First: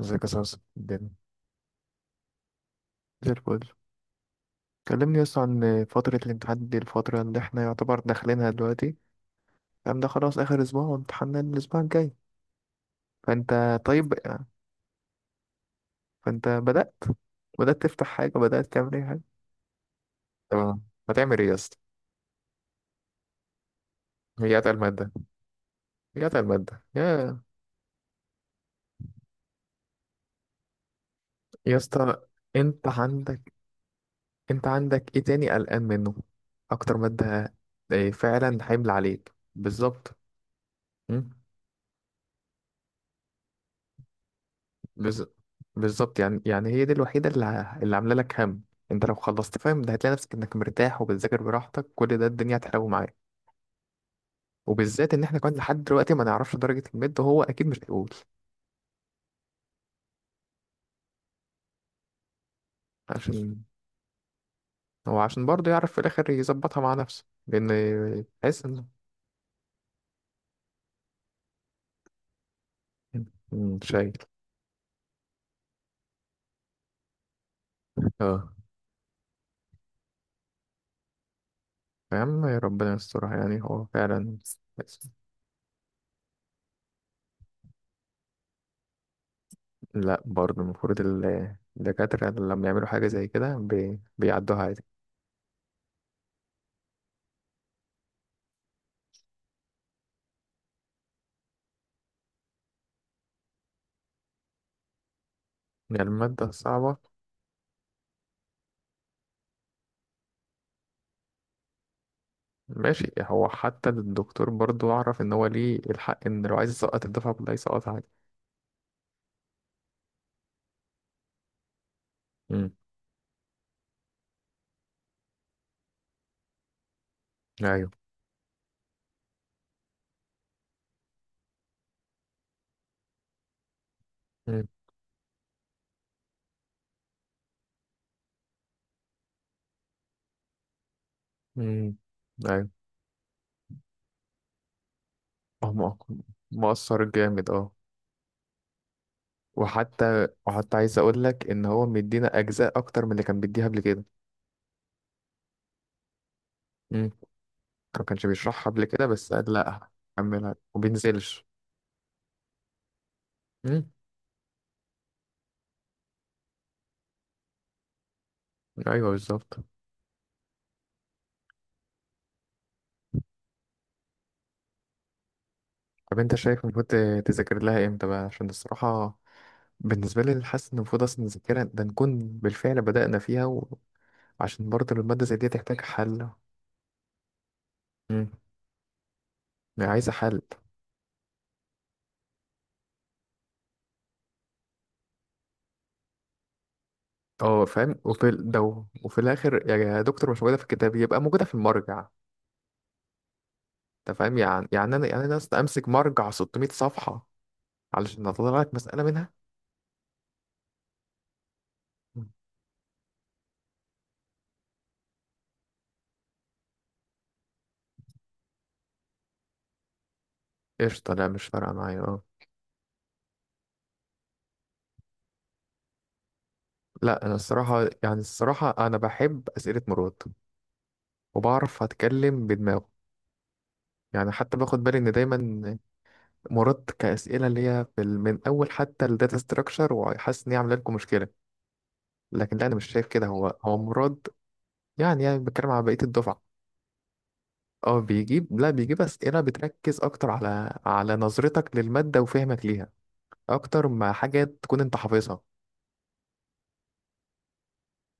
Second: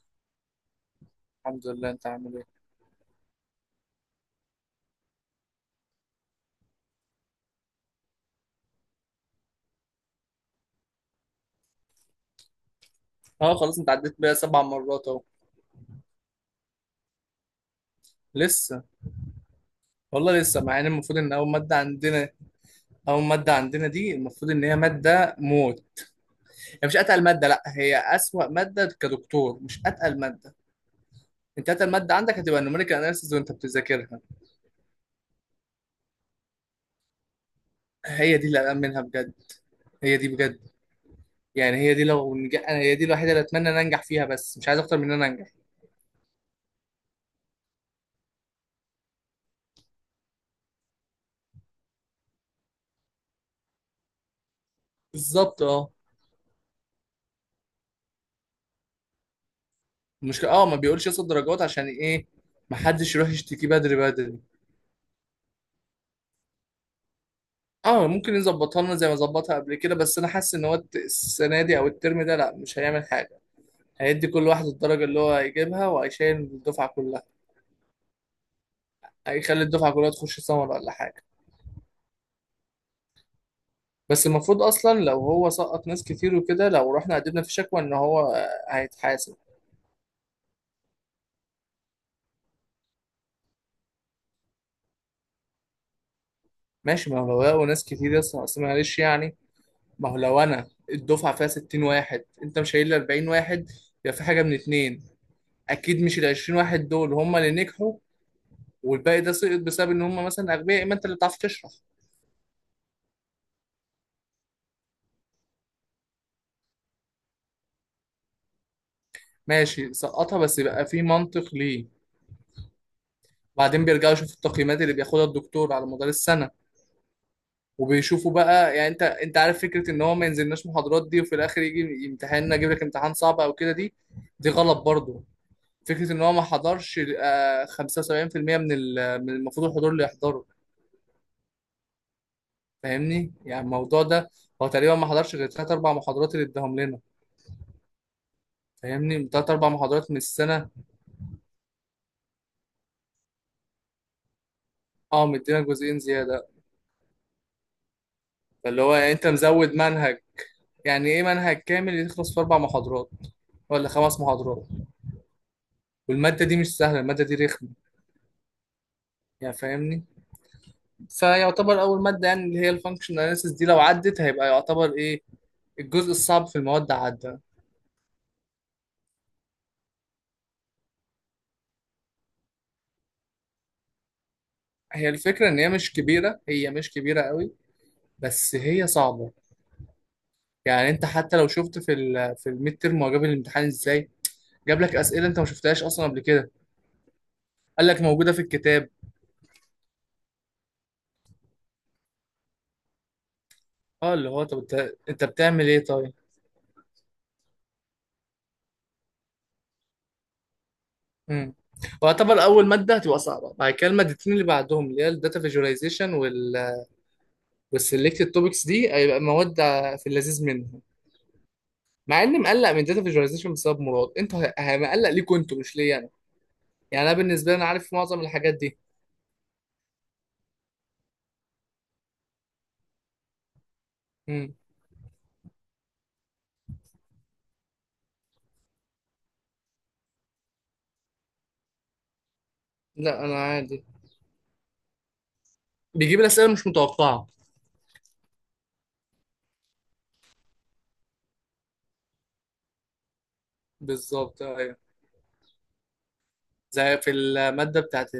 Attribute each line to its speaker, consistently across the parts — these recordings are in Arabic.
Speaker 1: ازيك يا صاصا الدنيا؟
Speaker 2: الحمد لله، انت عامل ايه؟
Speaker 1: زي الفل. كلمني يس عن فترة الامتحان دي، الفترة اللي احنا يعتبر داخلينها دلوقتي. الكلام ده خلاص آخر أسبوع وامتحاننا الأسبوع الجاي.
Speaker 2: اه،
Speaker 1: فأنت
Speaker 2: خلاص انت
Speaker 1: طيب؟
Speaker 2: عديت بيها سبع مرات اهو.
Speaker 1: فأنت بدأت تفتح حاجة، بدأت
Speaker 2: لسه.
Speaker 1: تعمل أي حاجة؟
Speaker 2: والله لسه، مع
Speaker 1: تمام.
Speaker 2: ان المفروض ان
Speaker 1: هتعمل إيه
Speaker 2: اول
Speaker 1: يا اسطى؟
Speaker 2: ماده عندنا. اول ماده عندنا دي المفروض
Speaker 1: هي
Speaker 2: ان هي
Speaker 1: أتقل مادة.
Speaker 2: ماده موت.
Speaker 1: هي أتقل مادة
Speaker 2: هي مش اتقل
Speaker 1: يا
Speaker 2: ماده، لا، هي اسوأ ماده كدكتور، مش اتقل ماده. انت
Speaker 1: يا
Speaker 2: اتقل ماده
Speaker 1: اسطى
Speaker 2: عندك هتبقى
Speaker 1: أنت
Speaker 2: النوميريكال اناليسيز
Speaker 1: عندك
Speaker 2: وانت بتذاكرها.
Speaker 1: أنت عندك إيه تاني قلقان منه؟ أكتر مادة إيه
Speaker 2: هي دي اللي
Speaker 1: فعلا
Speaker 2: قلقان
Speaker 1: حمل
Speaker 2: منها
Speaker 1: عليك
Speaker 2: بجد، هي
Speaker 1: بالظبط؟
Speaker 2: دي بجد.
Speaker 1: م?
Speaker 2: يعني هي دي انا هي دي الوحيده اللي اتمنى ان انجح فيها، بس مش عايز اكتر من ان انا
Speaker 1: بز...
Speaker 2: انجح.
Speaker 1: بالظبط. يعني هي دي الوحيدة اللي عاملة لك هم. انت لو خلصت فاهم ده هتلاقي نفسك انك مرتاح وبتذاكر براحتك، كل ده الدنيا هتحلو معاك. وبالذات ان احنا كمان
Speaker 2: بالظبط،
Speaker 1: لحد
Speaker 2: اه.
Speaker 1: دلوقتي ما نعرفش درجة الميد، وهو اكيد مش هيقول.
Speaker 2: المشكله ما بيقولش ياخد درجات عشان ايه. محدش يروح
Speaker 1: عشان
Speaker 2: يشتكي بدري بدري.
Speaker 1: هو عشان برضه يعرف في الاخر يظبطها مع نفسه،
Speaker 2: اه،
Speaker 1: لان
Speaker 2: ممكن
Speaker 1: تحس
Speaker 2: يظبطها
Speaker 1: انه
Speaker 2: لنا زي ما ظبطها قبل كده، بس انا حاسس ان هو السنه دي او الترم ده لا مش هيعمل حاجه.
Speaker 1: شايل.
Speaker 2: هيدي كل واحد الدرجه اللي هو هيجيبها وهيشيل الدفعه كلها.
Speaker 1: اه،
Speaker 2: هيخلي الدفعه كلها تخش سمر ولا حاجه.
Speaker 1: يا عم ربنا يسترها. يعني هو
Speaker 2: بس
Speaker 1: فعلا،
Speaker 2: المفروض اصلا لو هو سقط ناس كتير وكده، لو رحنا قدمنا في شكوى، ان هو هيتحاسب.
Speaker 1: لا برضه المفروض الدكاترة لما يعملوا حاجة زي كده بيعدوها عادي
Speaker 2: ماشي، ما هو لو لقوا ناس كتير يا اسطى، أصل معلش يعني. ما هو لو انا الدفعه فيها 60 واحد، انت مش شايل لي 40 واحد؟ يبقى في حاجه من اتنين.
Speaker 1: يعني
Speaker 2: اكيد مش ال
Speaker 1: المادة
Speaker 2: 20 واحد
Speaker 1: صعبة.
Speaker 2: دول هم اللي نجحوا، والباقي ده سقط بسبب ان هم مثلا اغبياء، اما انت اللي بتعرف تشرح.
Speaker 1: ماشي، هو حتى الدكتور برضو أعرف إن هو ليه الحق إن لو عايز يسقط الدفعة كلها يسقطها عادي.
Speaker 2: ماشي سقطها، بس يبقى في منطق ليه.
Speaker 1: امم.
Speaker 2: بعدين بيرجعوا يشوفوا التقييمات اللي بياخدها الدكتور على مدار السنه.
Speaker 1: ايوه.
Speaker 2: وبيشوفوا بقى، يعني انت عارف، فكره ان هو ما ينزلناش محاضرات دي وفي الاخر يجي امتحاننا يجيب لك امتحان صعب او كده، دي. دي
Speaker 1: مم.
Speaker 2: غلط برضو. فكره ان هو ما حضرش 75% من من المفروض الحضور اللي يحضره.
Speaker 1: مم. أيوة.
Speaker 2: فاهمني يعني الموضوع ده. هو تقريبا ما حضرش غير
Speaker 1: هو
Speaker 2: ثلاث اربع
Speaker 1: مؤ-
Speaker 2: محاضرات اللي اداهم
Speaker 1: مؤثر
Speaker 2: لنا.
Speaker 1: جامد، اه.
Speaker 2: فاهمني، ثلاث اربع محاضرات من
Speaker 1: وحتى
Speaker 2: السنه.
Speaker 1: عايز أقول لك إن هو مدينا أجزاء أكتر من اللي كان بيديها قبل كده.
Speaker 2: اه، مدينا جزئين زياده.
Speaker 1: امم. ما كانش بيشرحها
Speaker 2: فاللي
Speaker 1: قبل
Speaker 2: هو
Speaker 1: كده
Speaker 2: يعني انت
Speaker 1: بس قال
Speaker 2: مزود
Speaker 1: لأ
Speaker 2: منهج.
Speaker 1: هكملها
Speaker 2: يعني ايه
Speaker 1: وبينزلش.
Speaker 2: منهج كامل يخلص في اربع محاضرات؟ ولا
Speaker 1: امم.
Speaker 2: خمس محاضرات. والماده دي مش سهله، الماده دي رخمه.
Speaker 1: أيوه،
Speaker 2: يعني
Speaker 1: بالظبط.
Speaker 2: فاهمني. فيعتبر اول ماده يعني اللي هي الفانكشن اناليسيس دي، لو عدت هيبقى يعتبر ايه. الجزء
Speaker 1: طب أنت
Speaker 2: الصعب في
Speaker 1: شايف المفروض
Speaker 2: المواد عدى.
Speaker 1: تذاكر لها إمتى بقى؟ عشان الصراحة بالنسبة لي حاسس إن المفروض أصلا نذاكرها، ده نكون بالفعل بدأنا فيها، عشان برضه
Speaker 2: هي
Speaker 1: المادة زي
Speaker 2: الفكره
Speaker 1: دي
Speaker 2: ان هي
Speaker 1: تحتاج
Speaker 2: مش
Speaker 1: حل.
Speaker 2: كبيره، هي مش كبيره قوي.
Speaker 1: مم.
Speaker 2: بس هي صعبه.
Speaker 1: يعني عايزة حل.
Speaker 2: يعني انت حتى لو شفت في الميد تيرم هو جاب الامتحان ازاي. جاب لك اسئله انت ما شفتهاش اصلا قبل كده.
Speaker 1: اه،
Speaker 2: قال
Speaker 1: فاهم.
Speaker 2: لك
Speaker 1: وفي
Speaker 2: موجوده في
Speaker 1: ال- ده
Speaker 2: الكتاب.
Speaker 1: وفي الآخر يا دكتور مش موجودة في الكتاب يبقى موجودة في المرجع.
Speaker 2: اه،
Speaker 1: أنت
Speaker 2: اللي
Speaker 1: فاهم؟
Speaker 2: هو طب
Speaker 1: يعني
Speaker 2: انت
Speaker 1: يعني أنا يعني
Speaker 2: انت
Speaker 1: أنا أصلا
Speaker 2: بتعمل ايه
Speaker 1: أمسك
Speaker 2: طيب؟
Speaker 1: مرجع 600 صفحة علشان أطلع لك مسألة منها.
Speaker 2: امم.
Speaker 1: مم.
Speaker 2: واعتبر اول ماده هتبقى صعبه بعد كده، المادتين اللي بعدهم اللي هي الداتا فيجواليزيشن والسلكتد توبكس، دي هيبقى مواد في اللذيذ منهم.
Speaker 1: قشطة، لا مش فارقة معايا، اه.
Speaker 2: مع اني مقلق من داتا فيجواليزيشن بسبب مراد، انتوا مقلق ليكوا انتوا مش ليا انا. يعني انا
Speaker 1: لا أنا
Speaker 2: بالنسبه لي انا
Speaker 1: الصراحة،
Speaker 2: عارف معظم الحاجات دي.
Speaker 1: أنا بحب أسئلة مراد وبعرف أتكلم بدماغه. يعني
Speaker 2: امم.
Speaker 1: حتى باخد بالي إن دايما مراد كأسئلة اللي هي من أول حتى الداتا ستراكشر، وحاسس إن هي عاملة لكم مشكلة، لكن لا انا مش شايف
Speaker 2: لا
Speaker 1: كده.
Speaker 2: انا
Speaker 1: هو
Speaker 2: عادي.
Speaker 1: مراد. يعني بتكلم على بقيه
Speaker 2: بيجيب
Speaker 1: الدفعه.
Speaker 2: الاسئله مش متوقعه.
Speaker 1: اه، بيجيب لا بيجيب اسئله بتركز اكتر على نظرتك للماده وفهمك ليها، اكتر ما
Speaker 2: بالظبط
Speaker 1: حاجه
Speaker 2: ايوه.
Speaker 1: تكون انت حافظها.
Speaker 2: زي في الماده بتاعت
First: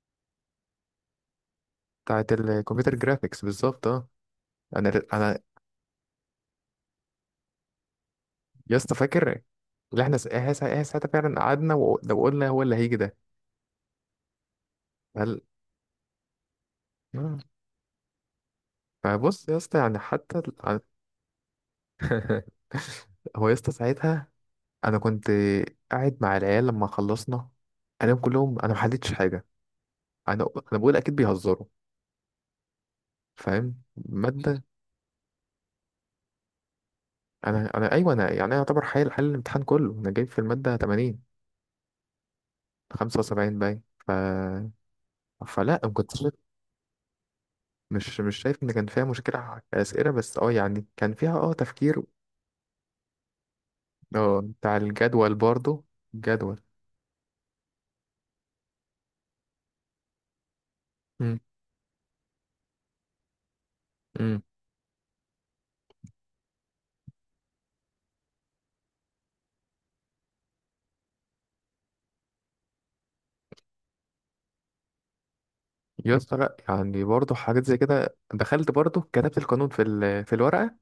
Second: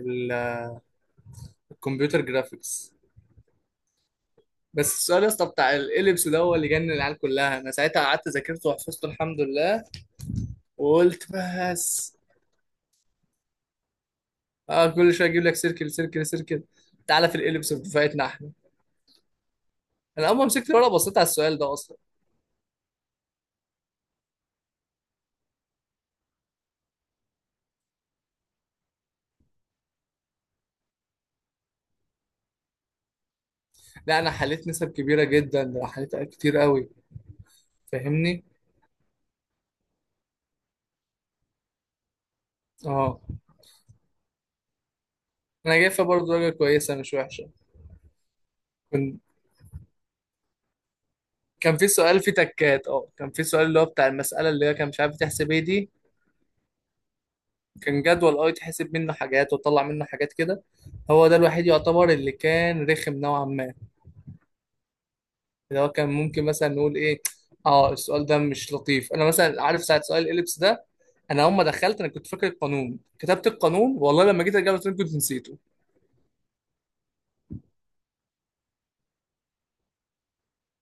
Speaker 2: الكمبيوتر
Speaker 1: بتاعت الكمبيوتر
Speaker 2: جرافيكس.
Speaker 1: جرافيكس بالظبط، اه.
Speaker 2: بس
Speaker 1: انا
Speaker 2: السؤال يا
Speaker 1: انا
Speaker 2: اسطى بتاع الاليبس ده هو اللي جنن العيال كلها، انا ساعتها قعدت ذاكرته
Speaker 1: يا اسطى
Speaker 2: وحفظته
Speaker 1: فاكر
Speaker 2: الحمد لله.
Speaker 1: اللي احنا س- إيه سا- إيه إيه، ساعتها
Speaker 2: وقلت
Speaker 1: فعلا قعدنا
Speaker 2: بس
Speaker 1: وقلنا هو اللي هيجي ده؟
Speaker 2: اه، كل شويه
Speaker 1: هل
Speaker 2: اجيب لك سيركل سيركل سيركل. تعالى في
Speaker 1: آه.
Speaker 2: الاليبس بتاعتنا احنا.
Speaker 1: فبص يا اسطى، يعني
Speaker 2: انا اول
Speaker 1: حتى
Speaker 2: ما مسكت الورقه بصيت على السؤال ده اصلا.
Speaker 1: هو يا اسطى ساعتها انا كنت قاعد مع العيال لما خلصنا، انا ما حلتش حاجه، انا انا بقول اكيد بيهزروا، فاهم
Speaker 2: لا انا
Speaker 1: ماده.
Speaker 2: حليت نسب كبيره جدا، ده أنا حليت كتير قوي.
Speaker 1: انا انا ايوه انا يعني
Speaker 2: فاهمني
Speaker 1: انا يعتبر حل الامتحان كله. انا جايب في الماده 80،
Speaker 2: اه.
Speaker 1: 75 باين. ف
Speaker 2: انا
Speaker 1: فلا
Speaker 2: جايب
Speaker 1: ما
Speaker 2: فيها
Speaker 1: كنتش
Speaker 2: برضه درجه كويسه مش وحشه.
Speaker 1: مش شايف ان كان فيها
Speaker 2: كنت
Speaker 1: مشكله اسئله، بس اه يعني كان فيها اه
Speaker 2: كان في
Speaker 1: تفكير.
Speaker 2: سؤال فيه تكات، كان في سؤال اللي هو بتاع
Speaker 1: اه،
Speaker 2: المساله اللي هي
Speaker 1: بتاع
Speaker 2: كان مش عارف
Speaker 1: الجدول
Speaker 2: بتحسب ايه
Speaker 1: برضو،
Speaker 2: دي.
Speaker 1: الجدول.
Speaker 2: كان جدول، يتحسب منه حاجات وتطلع منه حاجات كده. هو ده
Speaker 1: امم.
Speaker 2: الوحيد يعتبر اللي كان رخم نوعا ما.
Speaker 1: امم.
Speaker 2: اللي هو كان ممكن مثلا نقول ايه. اه، السؤال ده مش لطيف، انا مثلا عارف ساعه سؤال الاليبس ده. انا اول ما دخلت انا كنت فاكر القانون كتبت القانون، والله لما جيت اجاوب السؤال كنت نسيته.
Speaker 1: يا اسطى لا، يعني برضو حاجات زي كده، دخلت برضو كتبت القانون في الورقه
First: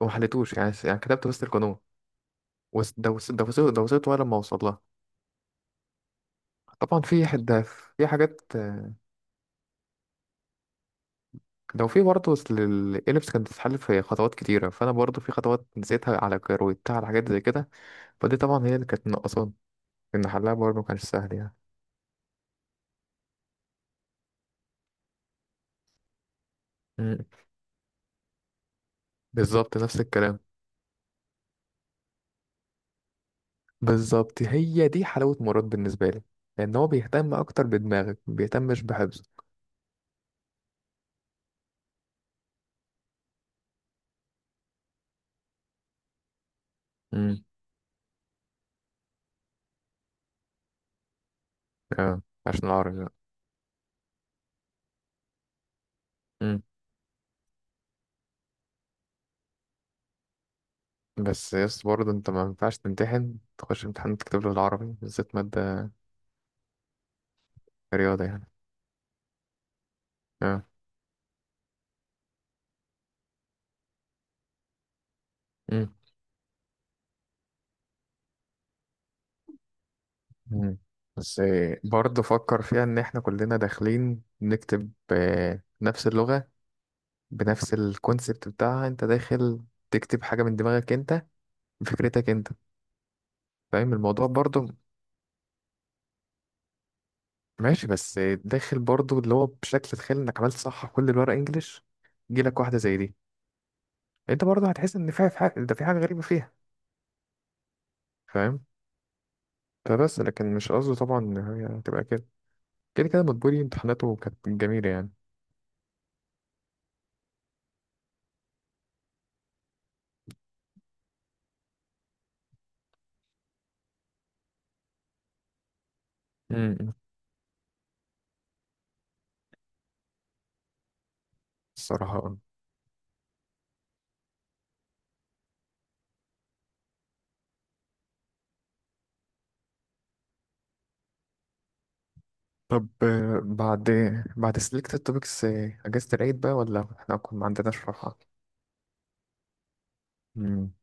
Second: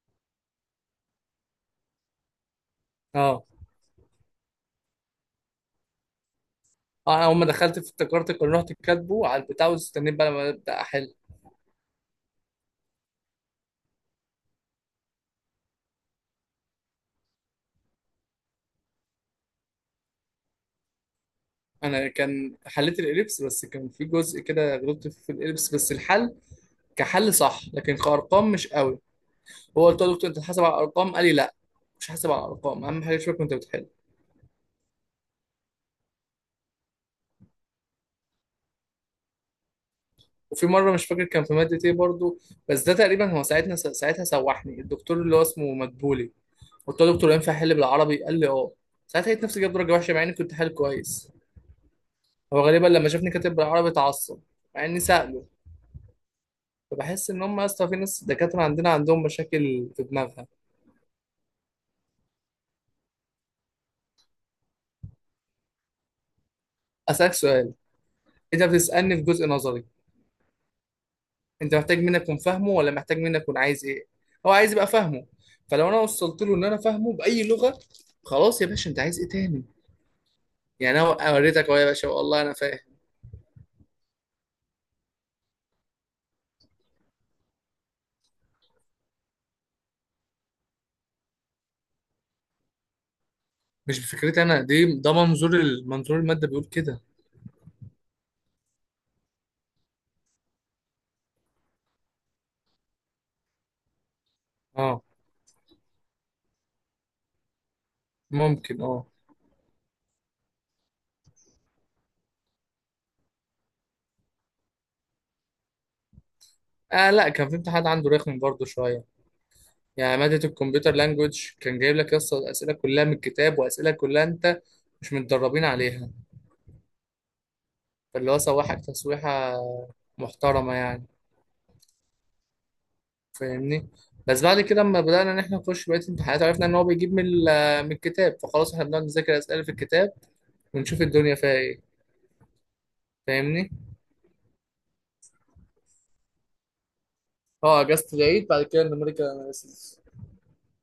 Speaker 1: وما حليتوش، يعني كتبت بس القانون، دوست
Speaker 2: اه.
Speaker 1: دوست دوست ولا ما اوصل لها. طبعا في
Speaker 2: انا اول ما
Speaker 1: حد،
Speaker 2: دخلت في
Speaker 1: في
Speaker 2: افتكرت
Speaker 1: حاجات،
Speaker 2: القانون، رحت كاتبه على البتاع واستنيت بقى لما ابدا احل.
Speaker 1: لو في برضه. أصل الإليبس كانت بتتحل في خطوات كتيرة، فأنا برضه في خطوات نسيتها على كروتها، على حاجات زي كده. فدي طبعا هي اللي كانت ناقصاني، إن حلها برضه مكانش سهل يعني.
Speaker 2: انا كان حليت الاليبس، بس كان في جزء كده غلطت فيه في الاليبس، بس الحل
Speaker 1: مم.
Speaker 2: كحل صح لكن كارقام مش قوي.
Speaker 1: بالظبط،
Speaker 2: هو
Speaker 1: نفس
Speaker 2: قلت له يا دكتور انت
Speaker 1: الكلام.
Speaker 2: حاسب على الارقام، قال لي لا، مش حاسب على الارقام، اهم حاجه شوف انت بتحل.
Speaker 1: بالظبط هي دي حلاوة مراد بالنسبة لي، لأن هو بيهتم أكتر بدماغك، مبيهتمش بحفظه.
Speaker 2: وفي مره مش فاكر كان في ماده ايه برضو، بس ده تقريبا هو ساعتها سوحني الدكتور اللي هو اسمه مدبولي. قلت له دكتور
Speaker 1: امم.
Speaker 2: ينفع احل بالعربي، قال لي اه. ساعتها لقيت نفسي جايب درجه وحشه مع اني كنت حل كويس.
Speaker 1: اه،
Speaker 2: هو
Speaker 1: عشان
Speaker 2: غالبا
Speaker 1: العربي
Speaker 2: لما
Speaker 1: بقى.
Speaker 2: شافني كاتب بالعربي اتعصب، مع اني ساله.
Speaker 1: امم.
Speaker 2: فبحس ان هم يا اسطى في ناس دكاتره عندنا عندهم مشاكل في دماغها.
Speaker 1: بس يس برضه أنت ما ينفعش تمتحن، تخش امتحان تكتب له العربي، بالذات مادة
Speaker 2: اسالك سؤال.
Speaker 1: رياضة يعني.
Speaker 2: انت بتسالني في جزء نظري.
Speaker 1: اه.
Speaker 2: انت محتاج مني اكون فاهمه ولا محتاج مني اكون عايز ايه؟ هو عايز يبقى فاهمه.
Speaker 1: مم.
Speaker 2: فلو انا وصلت له ان انا فاهمه باي لغه، خلاص يا باشا، انت عايز ايه تاني؟
Speaker 1: مم.
Speaker 2: يعني انا
Speaker 1: بس
Speaker 2: وريتك اهو يا باشا،
Speaker 1: برضه
Speaker 2: والله انا
Speaker 1: فكر فيها ان
Speaker 2: فاهم.
Speaker 1: احنا كلنا داخلين نكتب نفس اللغة بنفس الكونسبت بتاعها. انت داخل تكتب حاجة من دماغك انت، بفكرتك انت. فاهم
Speaker 2: مش
Speaker 1: الموضوع
Speaker 2: بفكرتي انا
Speaker 1: برضه؟
Speaker 2: دي، ده منظور منظور الماده بيقول كده.
Speaker 1: ماشي بس داخل برضه اللي هو بشكل، تخيل انك عملت صح كل الورق انجليش، جيلك واحدة زي دي، انت برضه هتحس
Speaker 2: اه،
Speaker 1: ان في حاجة، في حاجة غريبة فيها، فاهم؟
Speaker 2: ممكن اه.
Speaker 1: فبس لكن مش قصده طبعا ان هي هتبقى كده. كده كده مدبولي امتحاناته كانت جميلة يعني.
Speaker 2: اه، لا كان في امتحان عنده رخم برضه شويه. يعني ماده الكمبيوتر لانجوج كان جايب لك يس الاسئله كلها من الكتاب، واسئله كلها انت مش متدربين عليها.
Speaker 1: امم.
Speaker 2: فاللي هو سوحك تسويحه محترمه يعني.
Speaker 1: الصراحة آه.
Speaker 2: فاهمني. بس بعد كده لما بدانا ان احنا نخش بقيه الامتحانات، عرفنا ان هو بيجيب من من الكتاب، فخلاص احنا بنقعد نذاكر الاسئله في الكتاب ونشوف الدنيا فيها ايه.
Speaker 1: طب
Speaker 2: فاهمني.
Speaker 1: بعد، سلكت توبكس، اجازه العيد بقى ولا احنا اكون ما
Speaker 2: اه،
Speaker 1: عندناش راحه؟
Speaker 2: اجازة العيد بعد كده النمريكا أناليسيس.
Speaker 1: مم.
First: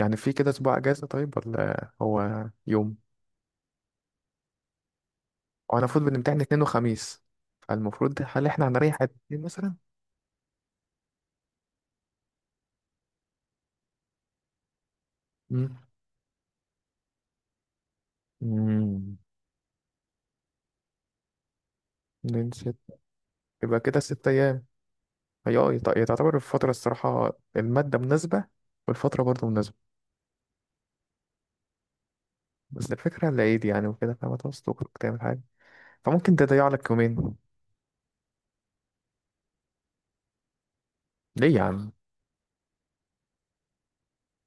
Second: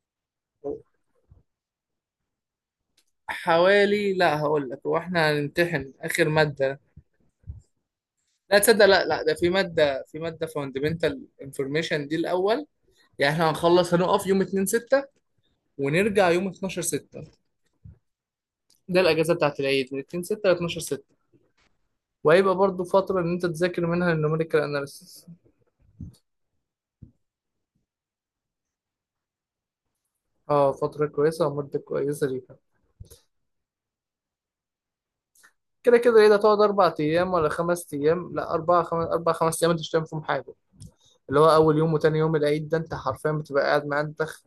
Speaker 1: يعني في كده اسبوع اجازه طيب ولا هو يوم؟
Speaker 2: لا هقول لك، هو احنا
Speaker 1: هو انا
Speaker 2: هنمتحن
Speaker 1: المفروض
Speaker 2: اخر
Speaker 1: بنمتحن اتنين
Speaker 2: ماده.
Speaker 1: وخميس، فالمفروض هل
Speaker 2: لا،
Speaker 1: احنا
Speaker 2: تصدق،
Speaker 1: هنريح
Speaker 2: لا
Speaker 1: قد
Speaker 2: لا، ده
Speaker 1: ايه
Speaker 2: في
Speaker 1: مثلا؟
Speaker 2: ماده في ماده فاندمنتال انفورميشن دي الاول. يعني احنا هنخلص هنقف يوم 2 6،
Speaker 1: مم.
Speaker 2: ونرجع يوم 12 6. ده
Speaker 1: مم.
Speaker 2: الاجازه بتاعت العيد من 2 6 ل 12 6.
Speaker 1: اتنين،
Speaker 2: وهيبقى
Speaker 1: ست.
Speaker 2: برضو فتره ان انت
Speaker 1: يبقى
Speaker 2: تذاكر
Speaker 1: كده
Speaker 2: منها
Speaker 1: ست
Speaker 2: النوميريكال
Speaker 1: ايام.
Speaker 2: اناليسيس.
Speaker 1: هي تعتبر الفتره، الصراحه الماده مناسبه والفتره برضه مناسبه.
Speaker 2: اه، فتره كويسه ومده كويسه ليها.
Speaker 1: بس الفكره العيد يعني وكده، فما توصل تعمل حاجه،
Speaker 2: كده كده العيد
Speaker 1: فممكن
Speaker 2: هتقعد
Speaker 1: تضيع لك
Speaker 2: اربع ايام
Speaker 1: يومين.
Speaker 2: ولا خمس ايام، لا اربع خمس، اربع خمس ايام انت مش هتعمل فيهم حاجه. اللي هو
Speaker 1: ليه يا
Speaker 2: اول
Speaker 1: عم؟
Speaker 2: يوم وتاني يوم العيد ده انت حرفيا بتبقى قاعد معندخ،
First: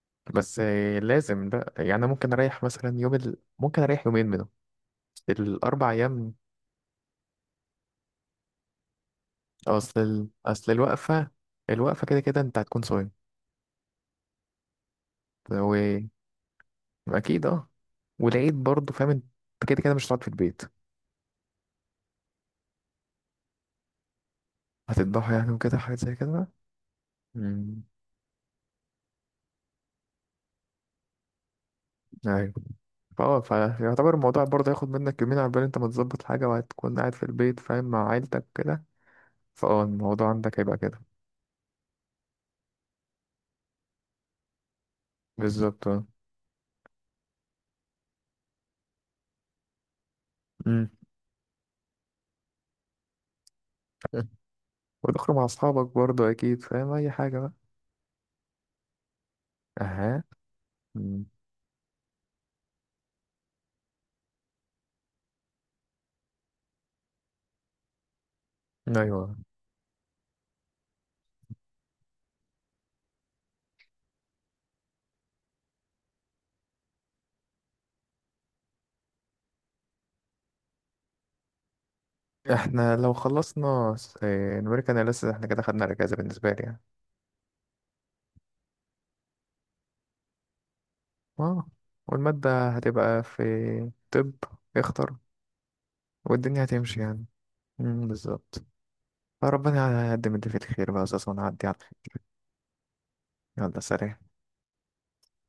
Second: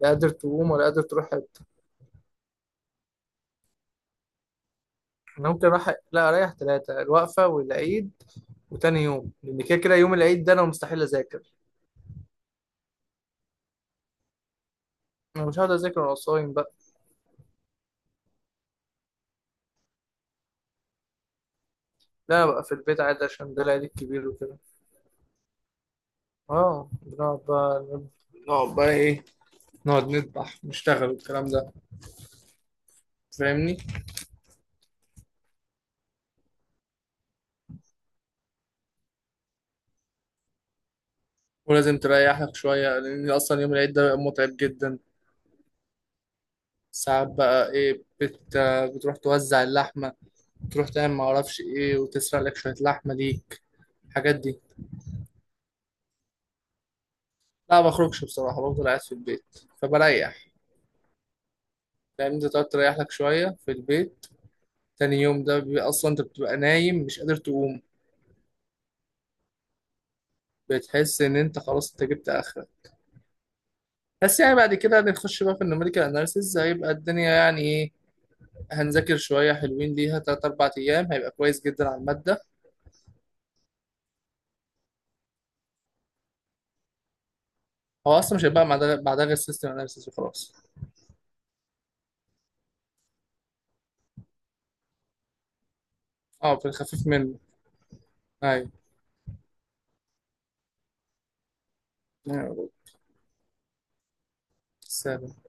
Speaker 2: لا قادر
Speaker 1: بس
Speaker 2: تقوم ولا قادر تروح
Speaker 1: لازم
Speaker 2: حته.
Speaker 1: بقى. يعني انا ممكن اريح مثلا ممكن اريح يومين منهم
Speaker 2: انا ممكن
Speaker 1: الاربع
Speaker 2: راح لا
Speaker 1: ايام.
Speaker 2: اريح ثلاثه، الوقفه والعيد وتاني يوم، لان كده كده يوم العيد ده انا
Speaker 1: اصل
Speaker 2: مستحيل
Speaker 1: الوقفه،
Speaker 2: اذاكر.
Speaker 1: الوقفه كده كده انت هتكون صايم.
Speaker 2: انا مش هقعد
Speaker 1: و...
Speaker 2: اذاكر وانا صايم بقى.
Speaker 1: اكيد اه. والعيد برضه فاهم انت، كده كده مش هتقعد في البيت.
Speaker 2: لا، أنا بقى في البيت عادي عشان ده العيد الكبير وكده.
Speaker 1: هتذبحه يعني وكده، حاجات زي كده بقى.
Speaker 2: اه، بنقعد
Speaker 1: امم.
Speaker 2: بقى. نقعد بقى ايه؟ نقعد نذبح نشتغل والكلام ده.
Speaker 1: ايوه. فهو
Speaker 2: فاهمني.
Speaker 1: فيعتبر الموضوع برضه هياخد منك يومين عقبال انت ما تظبط حاجه، وهتكون قاعد في البيت فاهم مع عيلتك كده. فاه الموضوع عندك هيبقى كده.
Speaker 2: ولازم تريح لك شويه لان اصلا يوم العيد ده بيبقى متعب جدا.
Speaker 1: بالظبط اه.
Speaker 2: ساعات بقى ايه بتروح توزع اللحمه، تروح
Speaker 1: امم.
Speaker 2: تعمل ما اعرفش ايه، وتسرق لك شويه لحمه ليك، الحاجات دي.
Speaker 1: وتخرج مع اصحابك برضه اكيد فاهم اي حاجه بقى.
Speaker 2: لا ما بخرجش بصراحه، بفضل قاعد في البيت
Speaker 1: اها.
Speaker 2: فبريح.
Speaker 1: مم.
Speaker 2: لان انت تقعد تريح لك شويه في البيت. تاني يوم ده بيبقى اصلا انت بتبقى نايم مش قادر تقوم.
Speaker 1: ايوه.
Speaker 2: بتحس ان انت خلاص انت جبت اخرك. بس يعني بعد كده هنخش بقى في النوميريكال اناليسيز، هيبقى الدنيا يعني ايه. هنذاكر شويه حلوين ليها تلات اربع ايام، هيبقى كويس جدا على الماده.
Speaker 1: احنا لو خلصنا نوريك انا لسه، احنا كده خدنا الاجازه بالنسبه لي يعني.
Speaker 2: هو اصلا مش هيبقى بعدها غير سيستم اناليسيز وخلاص.
Speaker 1: اه. والماده هتبقى في، طب، اختر،
Speaker 2: اه،
Speaker 1: والدنيا
Speaker 2: في
Speaker 1: هتمشي
Speaker 2: الخفيف
Speaker 1: يعني.
Speaker 2: منه.
Speaker 1: بالظبط.
Speaker 2: ايوه
Speaker 1: فربنا يقدم اللي فيه الخير بقى يا استاذ ونعدي على الخير.
Speaker 2: يا رب.
Speaker 1: يلا سلام.
Speaker 2: سلام.